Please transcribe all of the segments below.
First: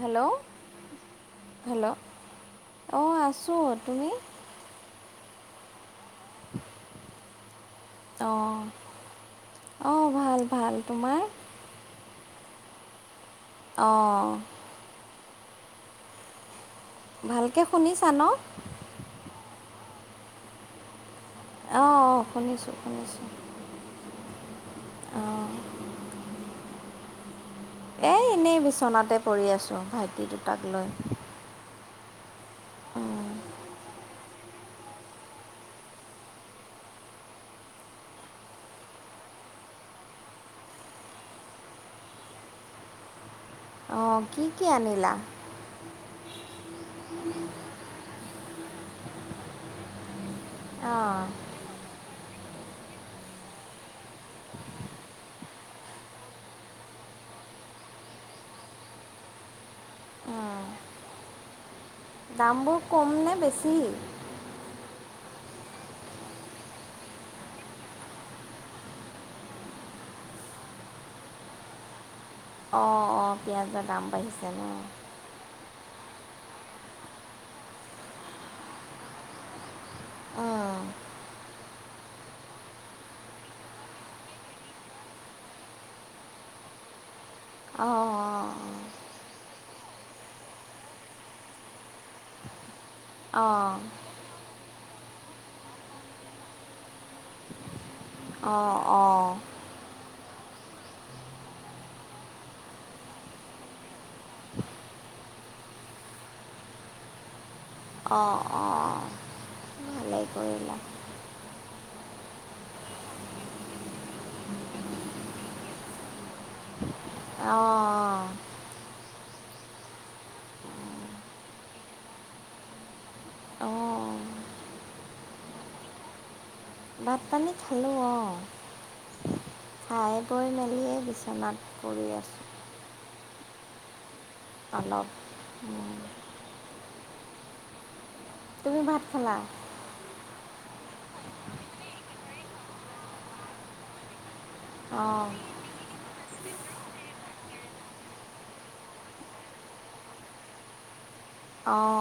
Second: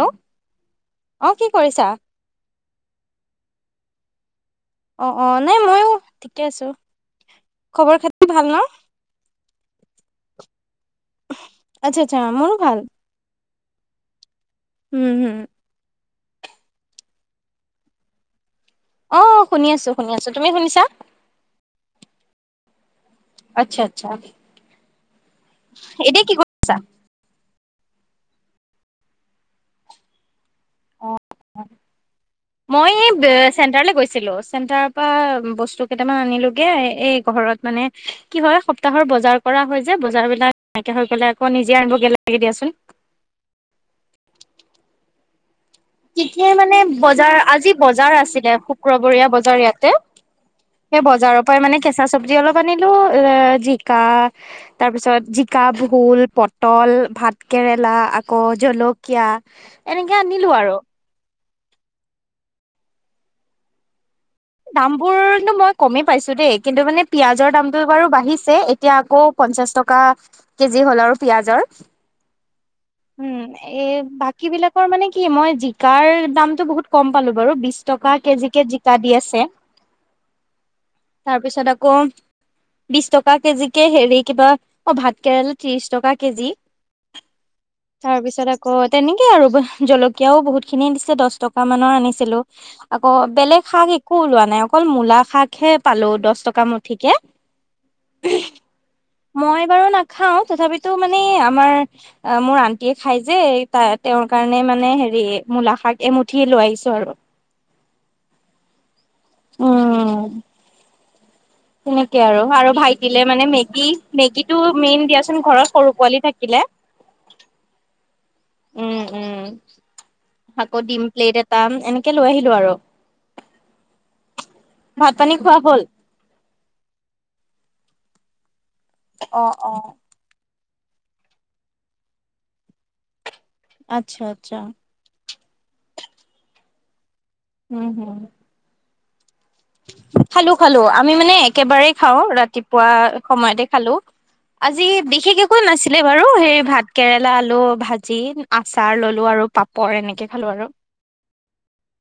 Hello অ কি কৰিছা হেল্ল' অঁ আছোঁ আপুনি? অ অ নাই ময়ো ঠিকে আছো। খবৰ খাতি ভাল ন অ' আহ ভাল ভাল তোমাৰ? আচ্ছা আচ্ছা মোৰো ভাল। অ', উম হুম। ভালকে শুনিছা ন? অ', শুনি আছো শুনি আছো তুমি শুনিছা? অ', অ' শুনিছোঁ শুনিছোঁ। আচ্ছা আচ্ছা অঁ এতিয়া কি কৰিছা এই এনেই বিচনাতে পৰি আছোঁ ভাইটি দুটাক লৈ। অ মই এই উম, চেণ্টাৰলৈ গৈছিলো চেণ্টাৰ। পৰা বস্তু কেইটামান আনিলোগে এই ঘৰত মানে কি হয় সপ্তাহৰ বজাৰ। কৰা হয় যে, বজাৰবিলাক নাইকিয়া হৈ গ'লে আকৌ নিজে আনিবগৈ লাগে দিয়াচোন। অ', কি কি আনিলা? কি কি মানে বজাৰ আজি বজাৰ আছিলে শুক্ৰবৰীয়া বজাৰ ইয়াতে। সেই অঁ বজাৰৰ পৰাই মানে কেঁচা চব্জি অলপ আনিলো এ জিকা। তাৰ পিছত জিকা ভোল পটল ভাত কেৰেলা আকৌ জল কীয়া এনেকে আনিলো উম, আৰু। দামবোৰ কম নে বেছি? দাম বোৰ মই কমেই পাইছো দেই কিন্তু মানে পিয়াজৰ দামটো বাৰু বাঢ়িছে এতিয়া আকৌ। পঞ্চাশ টকা কেজি হ'ল আৰু পিয়াজৰ। অঁ অঁ উম, পিঁয়াজৰ এই দাম বাকী বাঢ়িছে ন বিলাকৰ মানে কি। কি মই জিকাৰ দামতটো বহুত কম পালো বাৰু বিশ টকা কেজিকে জিকা দি আছে। উম, তাৰপিছত আকৌ। বিশ টকা কেজিকে হেৰি কিবা অ' ভাত কেৰেলা ত্ৰিশ টকা কেজি। [unintelligible] তাৰ অঁ পিছত আকৌ। তেনেকে আৰু জলকীয়াও বহুত খিনি দিছে দচ টকা মানৰ আনিছিলোঁ। আকৌ অঁ অঁ বেলেগ শাক একো ওলোৱা নাই অকল মূলা শাকহে পালোঁ দচ টকা মুঠিকে। অ', অ'। মই বাৰু নাখাওঁ তথাপিতো মানে আমাৰ অ' মোৰ আন্টিয়ে খাই যে ত তেওঁৰ কাৰণে মানে হেৰি মূলা শাক এমুঠি লৈ আহিছোঁ আৰু। অ', অ', অ', ভালেই কৰিলা। তেনেকেই আৰু। আৰু ভাইটিলে মানে মেগী, মেগীটো মেইন দিয়াচোন ঘৰত সৰু পোৱালী থাকিলে। অ', অ'। উম, উম। আকৌ ডিম প্লেট এটা এনেকে লৈ আহিলোঁ আৰু। অঁ ভাত পানী খোৱা হল? ভাতপানীত খালোঁ অ'। অ', অ'। খাই বৈ মেলি এই বিচনাত পৰি আছোঁ। আচ্ছা-আচ্ছা। [unintelligible] উম, উম হুম। তুমি ভাত খালা? খালো-খালো আমি মানে একেবাৰেই খাও ৰাতিপুৱা সময়তে খালো। আজি অঁ বিশেষ একো নাছিলে বাৰু সেই ভাত কেৰেলা আলু ভাজি আচাৰ ললো আৰু পাপ পৰ এনেকে খালোঁ আৰু। অ',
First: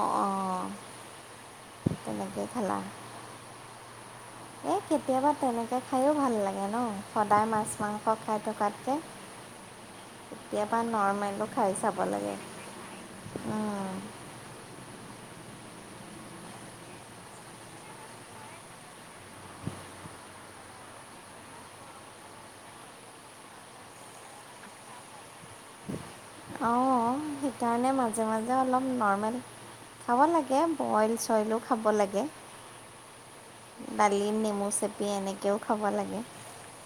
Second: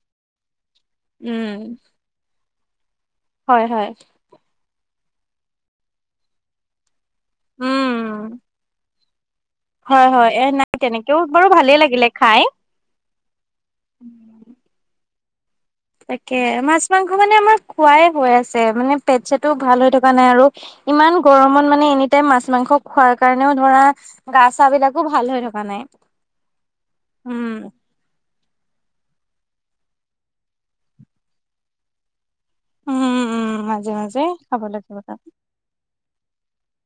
উম'। তেনেকে খালা? হয়, হয়। এই কেতিয়াবা তেনেকে খায়ো ভাল লাগে ন, সদায় মাছ উম মাংস খাই থকাতকে হয় হয় এ নাই কেতিয়াবা তেনেকেও নৰ্মেলো বাৰু খাই ভালেই চাব লাগে উম উম তাকে মাছ মাংস মানে আমাৰ খোৱাই হৈ আছে মানে পেট চেট ও ভাল হৈ থকা নাই আৰু। ইমান গৰমত মানে এনি টাইম মাছ মাংস খোৱাৰ কাৰণেও ধৰা গা চাব বিলাকো ভাল হৈ থকা নাই। অ', উম। সেইকাৰণে মাজে মাজে অলপ নৰ্মেল খাব লাগে বইল চইলো খাব লাগে। উম উম মাজে মাজে দালিত খাব নেমু চেপি এনেকেও খাব লাগে।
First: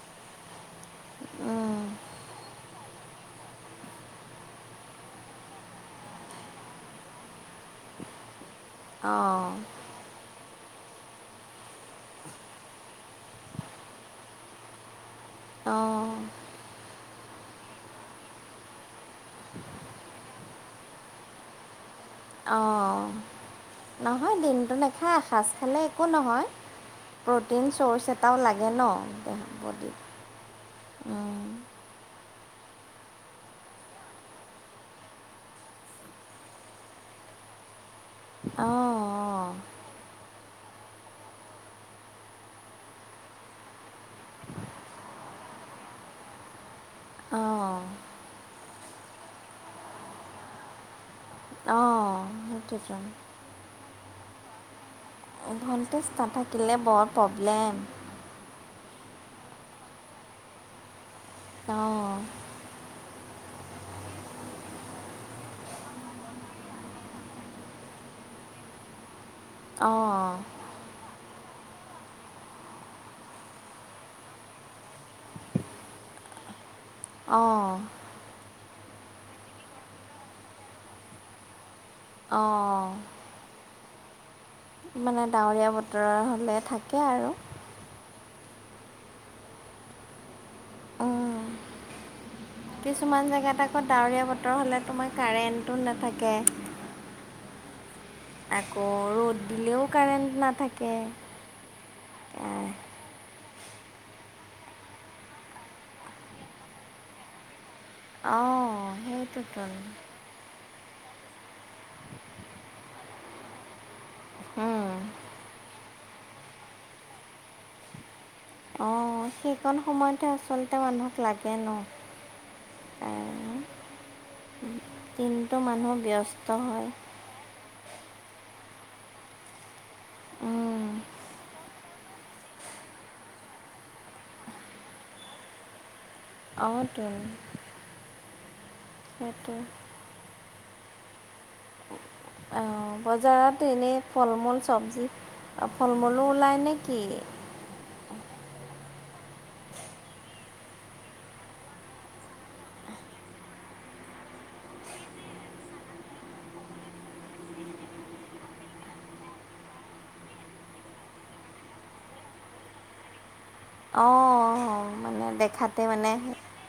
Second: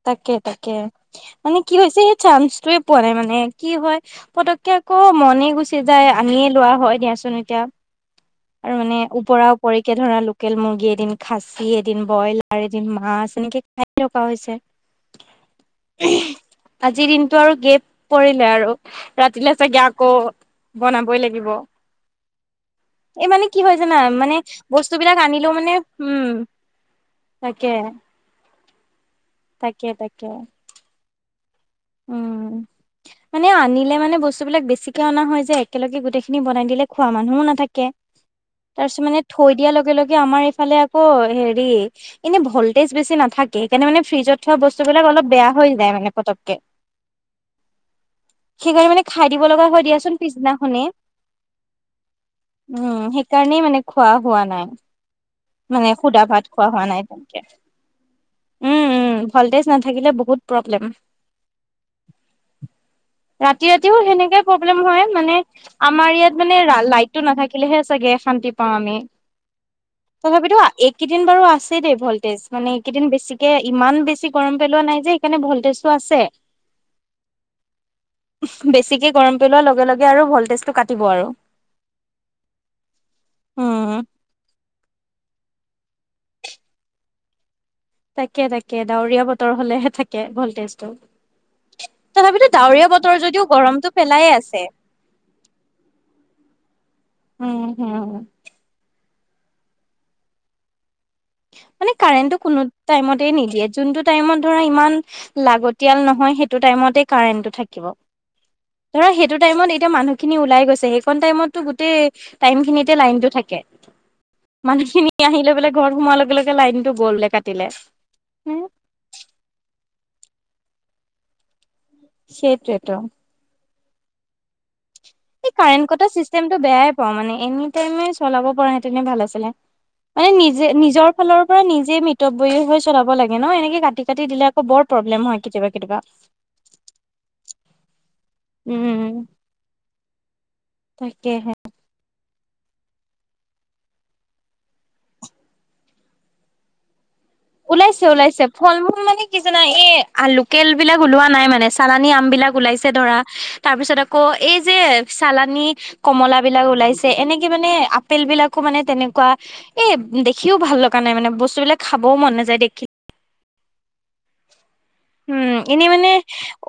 তাকে-তাকে। মানে কি উম, হৈছে সেই চান্সটোয়ে পোৱা নাই মানে কি হয় পতককে আকৌ মনে গুচি যায় আনিয়ে লোৱা হয় দিয়াচোন এতিয়া। আৰু মানে অঁ, ওপৰা ওপৰী কে ধৰা লোকেল মুৰ্গী এদিন খাচী এদিন ব্ৰইলাৰ এদিন মাছ এনেকৈ খাই থকা হৈছে। অ আজিৰ দিনটো আৰু গেপ পৰিলে আৰু ৰাতিলৈ চাগে আকৌ বনাবই লাগিব। অ'। এই মানে কি হয় জানা? মানে দিনটো বস্তু নাখাই বিলাক এসাঁজ আনিলেও মানে খালে একো উম নহয় প্ৰ'টিন তাকে চৰ্জ এ টাও লাগে ন দেহত তাকে তাকে উম'। মানে আনিলে মানে বস্তুবিলাক বেছিকে অনা হয় যে একেলগে গোটেইখিনি বনাই দিলে খোৱা মানুহো নাথাকে। অঁ, তাৰপিছত মানে থৈ দিয়াৰ লগে-লগে আমাৰ এইফালে আকৌ হেৰি এনেই ভল্টেজ বেছি নাথাকে সেইকাৰণে মানে ফ্ৰীজত থোৱা বস্তুবিলাক অলপ বেয়া হৈ যায় মানে পতককে। অ'। সেইকাৰণে মানে খাই দিব লগা হয় দিয়াচোন পিছনাখনে। উ অঁ, অঁ, সেইটোতো। সেই সেই কাৰণেই মানে খোৱা হোৱা নাই। মানে ভল্টেজ সুধা ভাত খোৱা নাথাকিলে হোৱা নাই বৰ তেনেকে প্ৰব্লেম। উম উম ভল্টেজ নাথাকিলে বহুত প্ৰব্লেম অ ৰাতি ৰাতিও সেনেকে প্ৰব্লেম হয় মানে আমাৰ ইয়াত মানে লাইটটো নাথাকিলেহে চাগে শান্তি পাওঁ আমি অঁ, তথাপিতো এ কেইদিন বাৰু আছে দেই ভল্টেজ মানে কেইদিন বেছিকে ইমান বেছি গৰম পেলোৱা নাই যে সেইকাৰণে ভল্টেজটো আছে অহ বেছিকে গৰম পেলোৱাৰ লগে লগে আৰু ভল্টেজটো কাটিব আৰু অ উ মানে ডাৱৰীয়া বতৰৰ হ'লে থাকে আৰু তাকে তাকে ডাৱৰীয়া বতৰ হলেহে থাকে ভল্টেজটো তথাপিতো উহ ডাৱৰীয়া বতৰ কিছুমান যদিও জেগাত আকৌ গৰমটো ডাৱৰীয়া পেলায়ে বতৰ আছে হ'লে তোমাৰ কাৰেণ্টো নাথাকে উম হুম, আকৌ ৰ'দ দিলেও কাৰেণ্ট নাথাকে মানে কাৰেণ্টটো কোনো টাইমতে নিদিয়ে যোনটো টাইমত ধৰা ইমান, লাগতিয়াল নহয় সেইটো টাইমতে কাৰেণ্টটো থাকিব অঁ ধৰা সেইটো সেইটোতোন টাইমত এতিয়া মানুহ, খিনি ওলাই গৈছে সেইকন টাইমতো গোটেই টাইম খিনিতে লাইন টো থাকে। মানুহ খিনি আহিলে বোলে ঘৰ সোমাৰ লগে লগে লাইনতটো গ'ল বোলে কাটিলে হু, অ সেইকণ সময়তে আচলতে মানুহক লাগে ন। সেইটোৱে টো, অঁ এই কাৰেণ্ট কটা ব্যস্ত চিষ্টেমটো হয় বেয়াই পাওঁ মানে এনে এনে টাইমে চলাব পৰা হেঁতেনে ভাল আছিলে মানে নিজে নিজৰ ফালৰ পৰা নিজে ম হৈ চলাব লাগে ন এনেকে কাটি কাটি দিলে আকৌ বৰ প্ৰব্লেম হয় কেতিয়াবা কেতিয়াবা। অটো, উম তাকেহে, অঁ বজাৰত এনেই ফল মূল চবজি ফল মূলো ওলায় নে কি। ওলাইছে ওলাইছে ফল মূল মানে কি জানা এই লোকেল বিলাক ওলোৱা নাই মানে চালানী আম বিলাক ওলাইছে। আছে ধৰা তাৰ পিছত আকৌ এই যে চালানী। কমলা বিলাক ওলাইছে এনেকে মানে আপেল বিলাকো মানে তেনেকুৱা। এ দেখিও ভাল লগা নাই মানে বস্তুবিলাক খাবও মন নাযায় দেখি। অঁ মানে দেখাতে মানে।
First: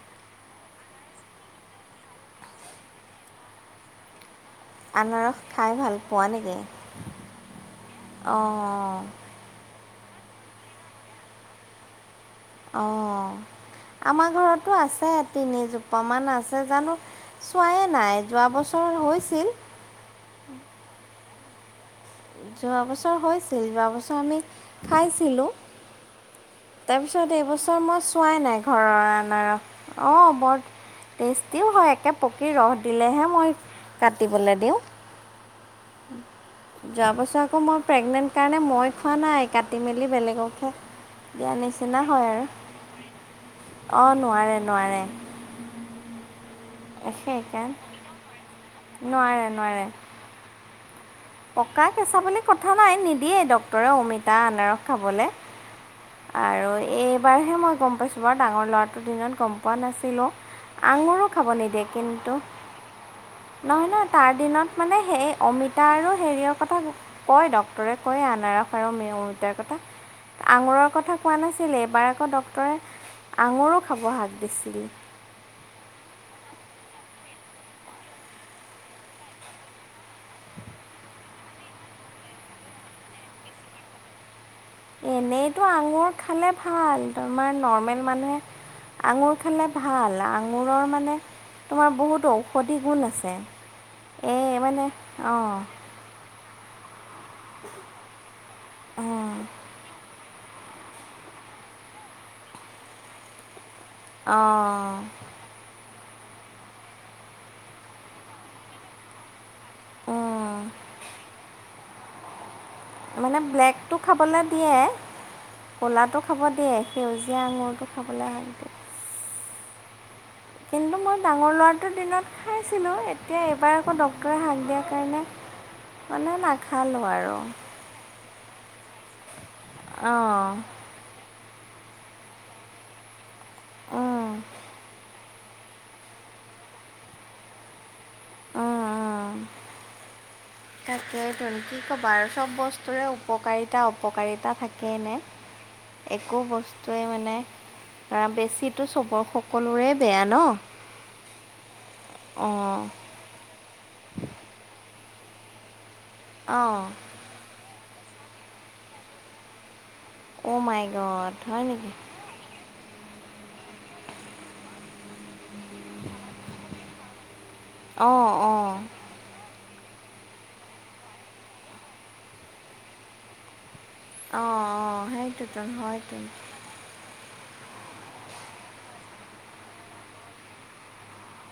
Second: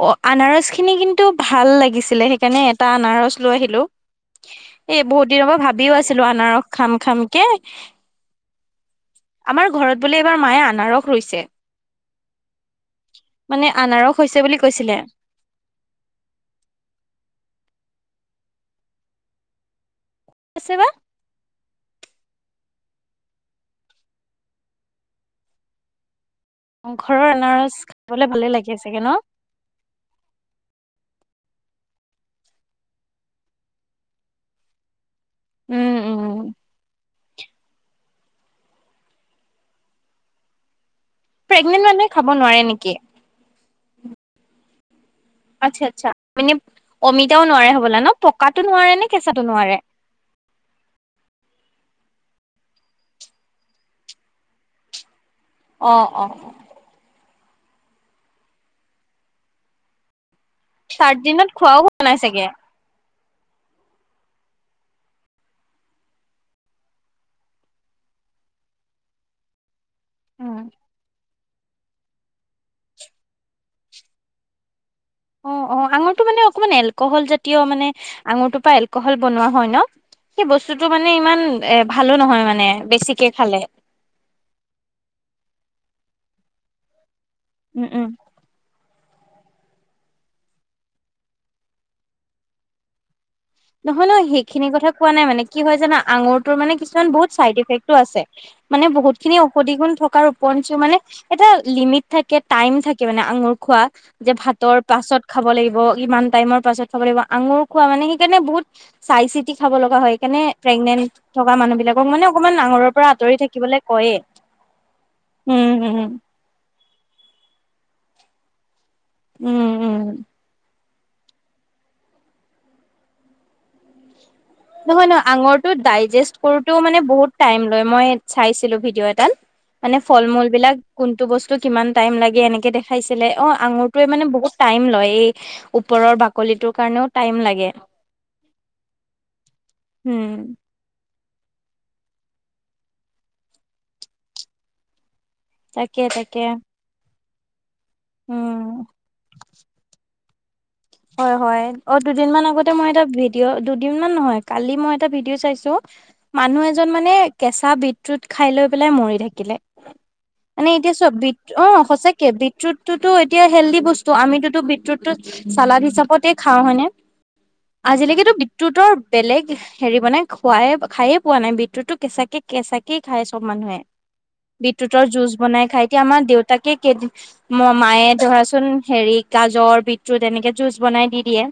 অঁ আনাৰসখিনি কিন্তু ভাল লাগিছিলে সেইকাৰণে এটা আনাৰস লৈ আহিলোঁ। এ বহুত আনাৰস দিনৰ পৰা খাই ভাল ভাবিও আছিলো পোৱা নেকি আনাৰস খাম খাম কে, অঁ আমাৰ ঘৰত বোলে এবাৰ মায়ে আনাৰস ৰুইছে। মানে অঁ আনাৰস আমাৰ হৈছে বুলি ঘৰতো কৈছিলে আছে। তিনিজোপামান আছে জানো চোৱায়ে নাই যোৱা বছৰত হৈছিল। [unintelligible] বা, যোৱা বছৰ হৈছিল যোৱা বছৰ আমি খাইছিলোঁ। ঘৰৰ তাৰপিছত আনাৰস এইবছৰ মই খাবলে চোৱাই ভালে নাই লাগে চাগে ন? ঘৰৰ আনাৰস অ বৰ টেষ্টিও হয় একে পকি ৰস দিলেহে মই কাটিবলৈ দিওঁ, উম উম। যোৱা বছৰ আকৌ মই প্ৰেগনেন্ট কাৰণে মই খোৱা নাই কাটি মেলি বেলেগকহে দিয়া প্ৰেগনেন্ট নিচিনা মানুহে খাব হয় নোৱাৰে নেকি? আৰু অঁ নোৱাৰে নোৱাৰে। আচ্ছা আচ্ছা মানে অমিতাও নোৱাৰে সেইকাৰণে হবলা ন পকাতটো নোৱাৰে নে কেঁচাটো নোৱাৰে। পকা কেঁচা বুলি কথা নাই নিদিয়েই ডক্টৰে অমিতা আনাৰস খাবলে। অ অ আৰু এইবাৰহে মই গম পাইছোঁ বাৰু ডাঙৰ ল'ৰাটোৰ দিনত গম পোৱা নাছিলোঁ। আঙুৰো চাৰ্দিনত খাব খোৱাও নিদিয়ে হোৱা নাই কিন্তু। চাগে? নহয় নহয় তাৰ দিনত মানে সেই অমিতা আৰু হেৰিয়ৰ কথা কয় ডক্টৰে কয় আনাৰস আৰু অমিতাৰ কথা। উম আঙুৰৰ কথা কোৱা নাছিল এবাৰ আকৌ ডক্টৰে আঙুৰো খাব হাক দিছিল। অ অ আঙুৰটো মানে অকমান এলকহল জাতীয় মানে আঙুৰটোৰ পৰা এলকহল বনোৱা হয় ন। সেই বস্তুতটো মানে ইমান এ ভালো নহয় মানে বেছিকে খালে। এনেইতো আঙুৰ খালে ভাল, তোমাৰ উম নৰ্মেল উম মানুহে আঙুৰ খালে ভাল আঙুৰৰ মানে তোমাৰ বহুত ঔষধি গুণ আছে। নহয় নহ এই সেইখিনি মানে কথা কোৱা নাই মানে, অঁ কি হয় জানা আঙুৰটোৰ মানে কিছুমান বহুত চাইড ইফেক্টো আছে, মানে বহুত খিনি অঁ ঔষধি গুণ থকাৰ [unintelligible] মানে এটা লিমিট থাকে টাইম থাকে মানে আঙুৰ খোৱা যে ভাতৰ অঁ পাছত খাব লাগিব ইমান টাইমৰ পাছত খাব লাগিব আঙুৰ খোৱা মানে সেইকাৰণে বহুত চাই চিতি খাব লগা হয় সেইকাৰনে উম, প্ৰেগনেন্ট থকা মানুহ বিলাক মোক মানে অকমান নাঙলৰৰ পৰা মানে আঁতৰি থাকিবলে ব্লেকটো কয়ে খাবলৈ দিয়ে উম- উম। ক'লাটো খাব দিয়ে সেউজীয়া আঙুৰটো খাবলৈ হয় [unintelligible] উম- উম। কিন্তু মই ডাঙৰ ল'ৰাটোৰ দিনত খাইছিলোঁ, এতিয়া এইবাৰ আকৌ ডক্টৰে হাক নহয় নহয় আঙুৰটো ডাইজেষ্ট কৰোতেও মানে নাখালোঁ বহুত আৰু টাইম, মই চাইছিলো ভিডিঅ এটাত মানে ফল অঁ মূল বিলাক, কোনটো বস্তু কিমান টাইম লাগে এনেকে দেখে খাইছিলে অ আঙুৰটোয়ে উম, মানে উম, বহুত টাইম লয় এই ওপৰৰ বাক কলিটোৰ কাৰণেও টাইম লাগে। অহ', উম তাকে টোন কি কবা আৰু চব বস্তুৰে উপকাৰিতা -অপকাৰিতা থাকে নে। তাকে একো তাকে বস্তুৱে মানে আহ, উম বেছিতো চবৰ সকলোৰে বেয়া ন'। হয় -হয় অ, দুদিন মান আগতে অঁ মই এটা ভিড ভিডিঅ' দুদিন মান নহয় কালি মই এটা ভিডিঅ' চাইছো মানুহ অঁ এজন মানে কেঁচা বিট ৰুট খাই লৈ পেলাই মৰি থাকিলে অ' মানে মাই এতিয়া চোৱা গড বিট হয় অ, নেকি সঁচাক কে বিটৰুটটোতো এতিয়া হেল্ডি বস্তু আমিতোতো বিটৰুটটো চালাদ হিচাপতে খাওঁ হয়নে অঁ আজিলৈকেতো অঁ বিটৰুটৰ বেলেগ হেৰি মানে খুৱাই খায়ে পোৱা নাই বিটৰুটতো কেঁচাকে-কেঁচাকে খায় চব মানুহে। অঁ অঁ বিটৰুটৰ জুচ বনাই সেইটোতোন খাই এতিয়া আমাৰ হয়তোন দেউ তাকে কেইদিন ম- মায়ে ধৰাচোন হেৰি গাজৰ বিট ৰুট এনেকে জুচ বনাই দি দিয়ে।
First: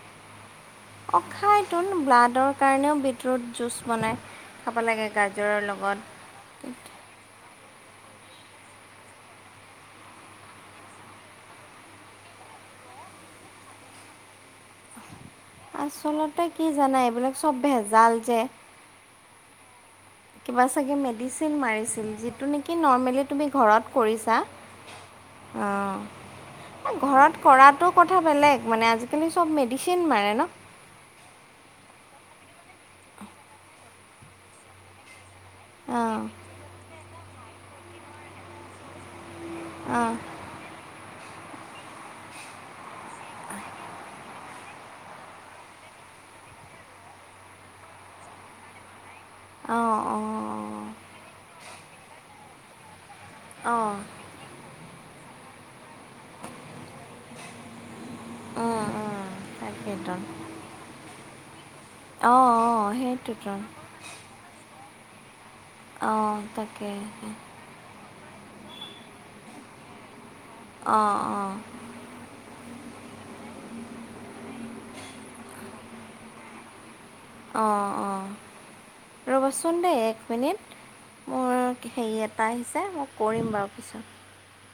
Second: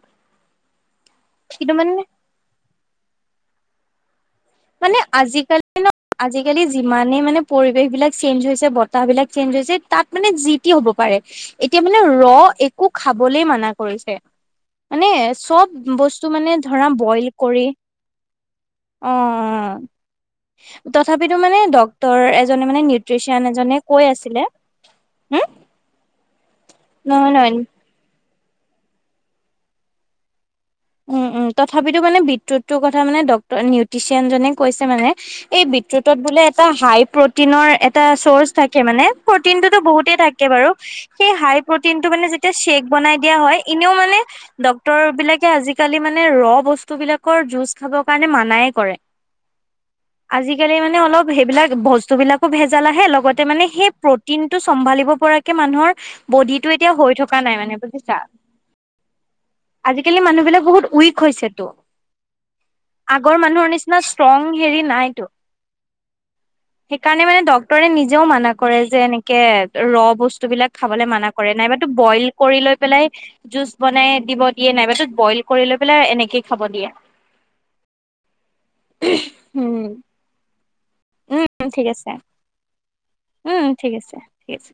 অ, খাই কিন্তু টোন মানে ব্লাডৰ কাৰণেও বিটৰুট জুচ বনায়। খাব মানে লাগে আজিকালি গাজৰৰ লগত। আজিকালি যিমানে মানে পৰিৱেশ বিলাক চেঞ্জ হৈছে বতাহ বিলাক চেঞ্জ হৈছে তাত মানে জি টি হ'ব পাৰে। এতিয়া মানে ৰ' একো খাবলে মানা কৰিছে। মানে চব বস্তু আচলতে মানে কি ধৰা জানা বইল এইবিলাক চব কৰি ভেজাল যে অ', অ', কিবা চাগে মেডিচিন মাৰিছিল যিটো এজনে নেকি মানে নৰ্মেলি নিউট্ৰিচিয়ান তুমি এজনে ঘৰত কৈ কৰিছা। আছিলে হুম অ, এ নহয় ঘৰত নহয় কৰাত ত'কথা বেলেগ মানে আজিকালি চব মেডিচিন মাৰে ন'। উম- উম তথাপিতো মানে বিটৰুটটো কথা মানে ডক্টৰ নিউট্ৰিচিয়ান জনে কৈছে মানে এই বিটৰুটত অঁ বোলে এটা হাই প্ৰটিনৰ এটা চৰ্চ থাকে মানে প্ৰটিন টোতো অঁ বহুতেই থাকে। কে বাৰু সেই হাই প্ৰটিনটো মানে যেতিয়া ছেক বনাই দিয়া হয় এনেও মানে ডক্তৰ বিলাকে আজিকালি মানে ৰ' বস্তু বিলাকৰ জুজ খাব কাৰণে মানাই কৰে। অ', অ', তে মানে অলপ সেইবিলাক বস্তু বিলাকো ভেজাল আহে লগতে মানে অঁ সেই অঁ প্ৰট টিনটো চম্ভালিব পৰাকে মানুহৰ বডিটো এতিয়া হৈ থকা নাই মানে বুজিছা। উম উম তাকেইতো আজিকালি মানুহ বিলাক বহুত উইক হৈছেতো। অঁ অঁ আগৰ সেইটোতো মানুহৰ নিচিনা ষ্ট্ৰং হেৰি নাইতো। অঁ তাকে সেইকাৰণে মানে ডক ডক্টৰে নিজেও মানা কৰে যে এনেকে ৰ' বস্তু বিলাক খাবলে অঁ মানা কৰে অঁ নাইবা টো বইল কৰি লৈ পেলাই জুচ বনাই দিব দিয়ে নাই বা টো বইল কৰি লৈ পেলাই এনেকেই খাব দিয়ে। অ', অ', ৰ'বচোন উম দেই এক মিনিট। মোৰ উম ঠিক আছে হেৰি এটা আহিছে মই কৰিম বাৰু পিছত। ঠিকে আছে।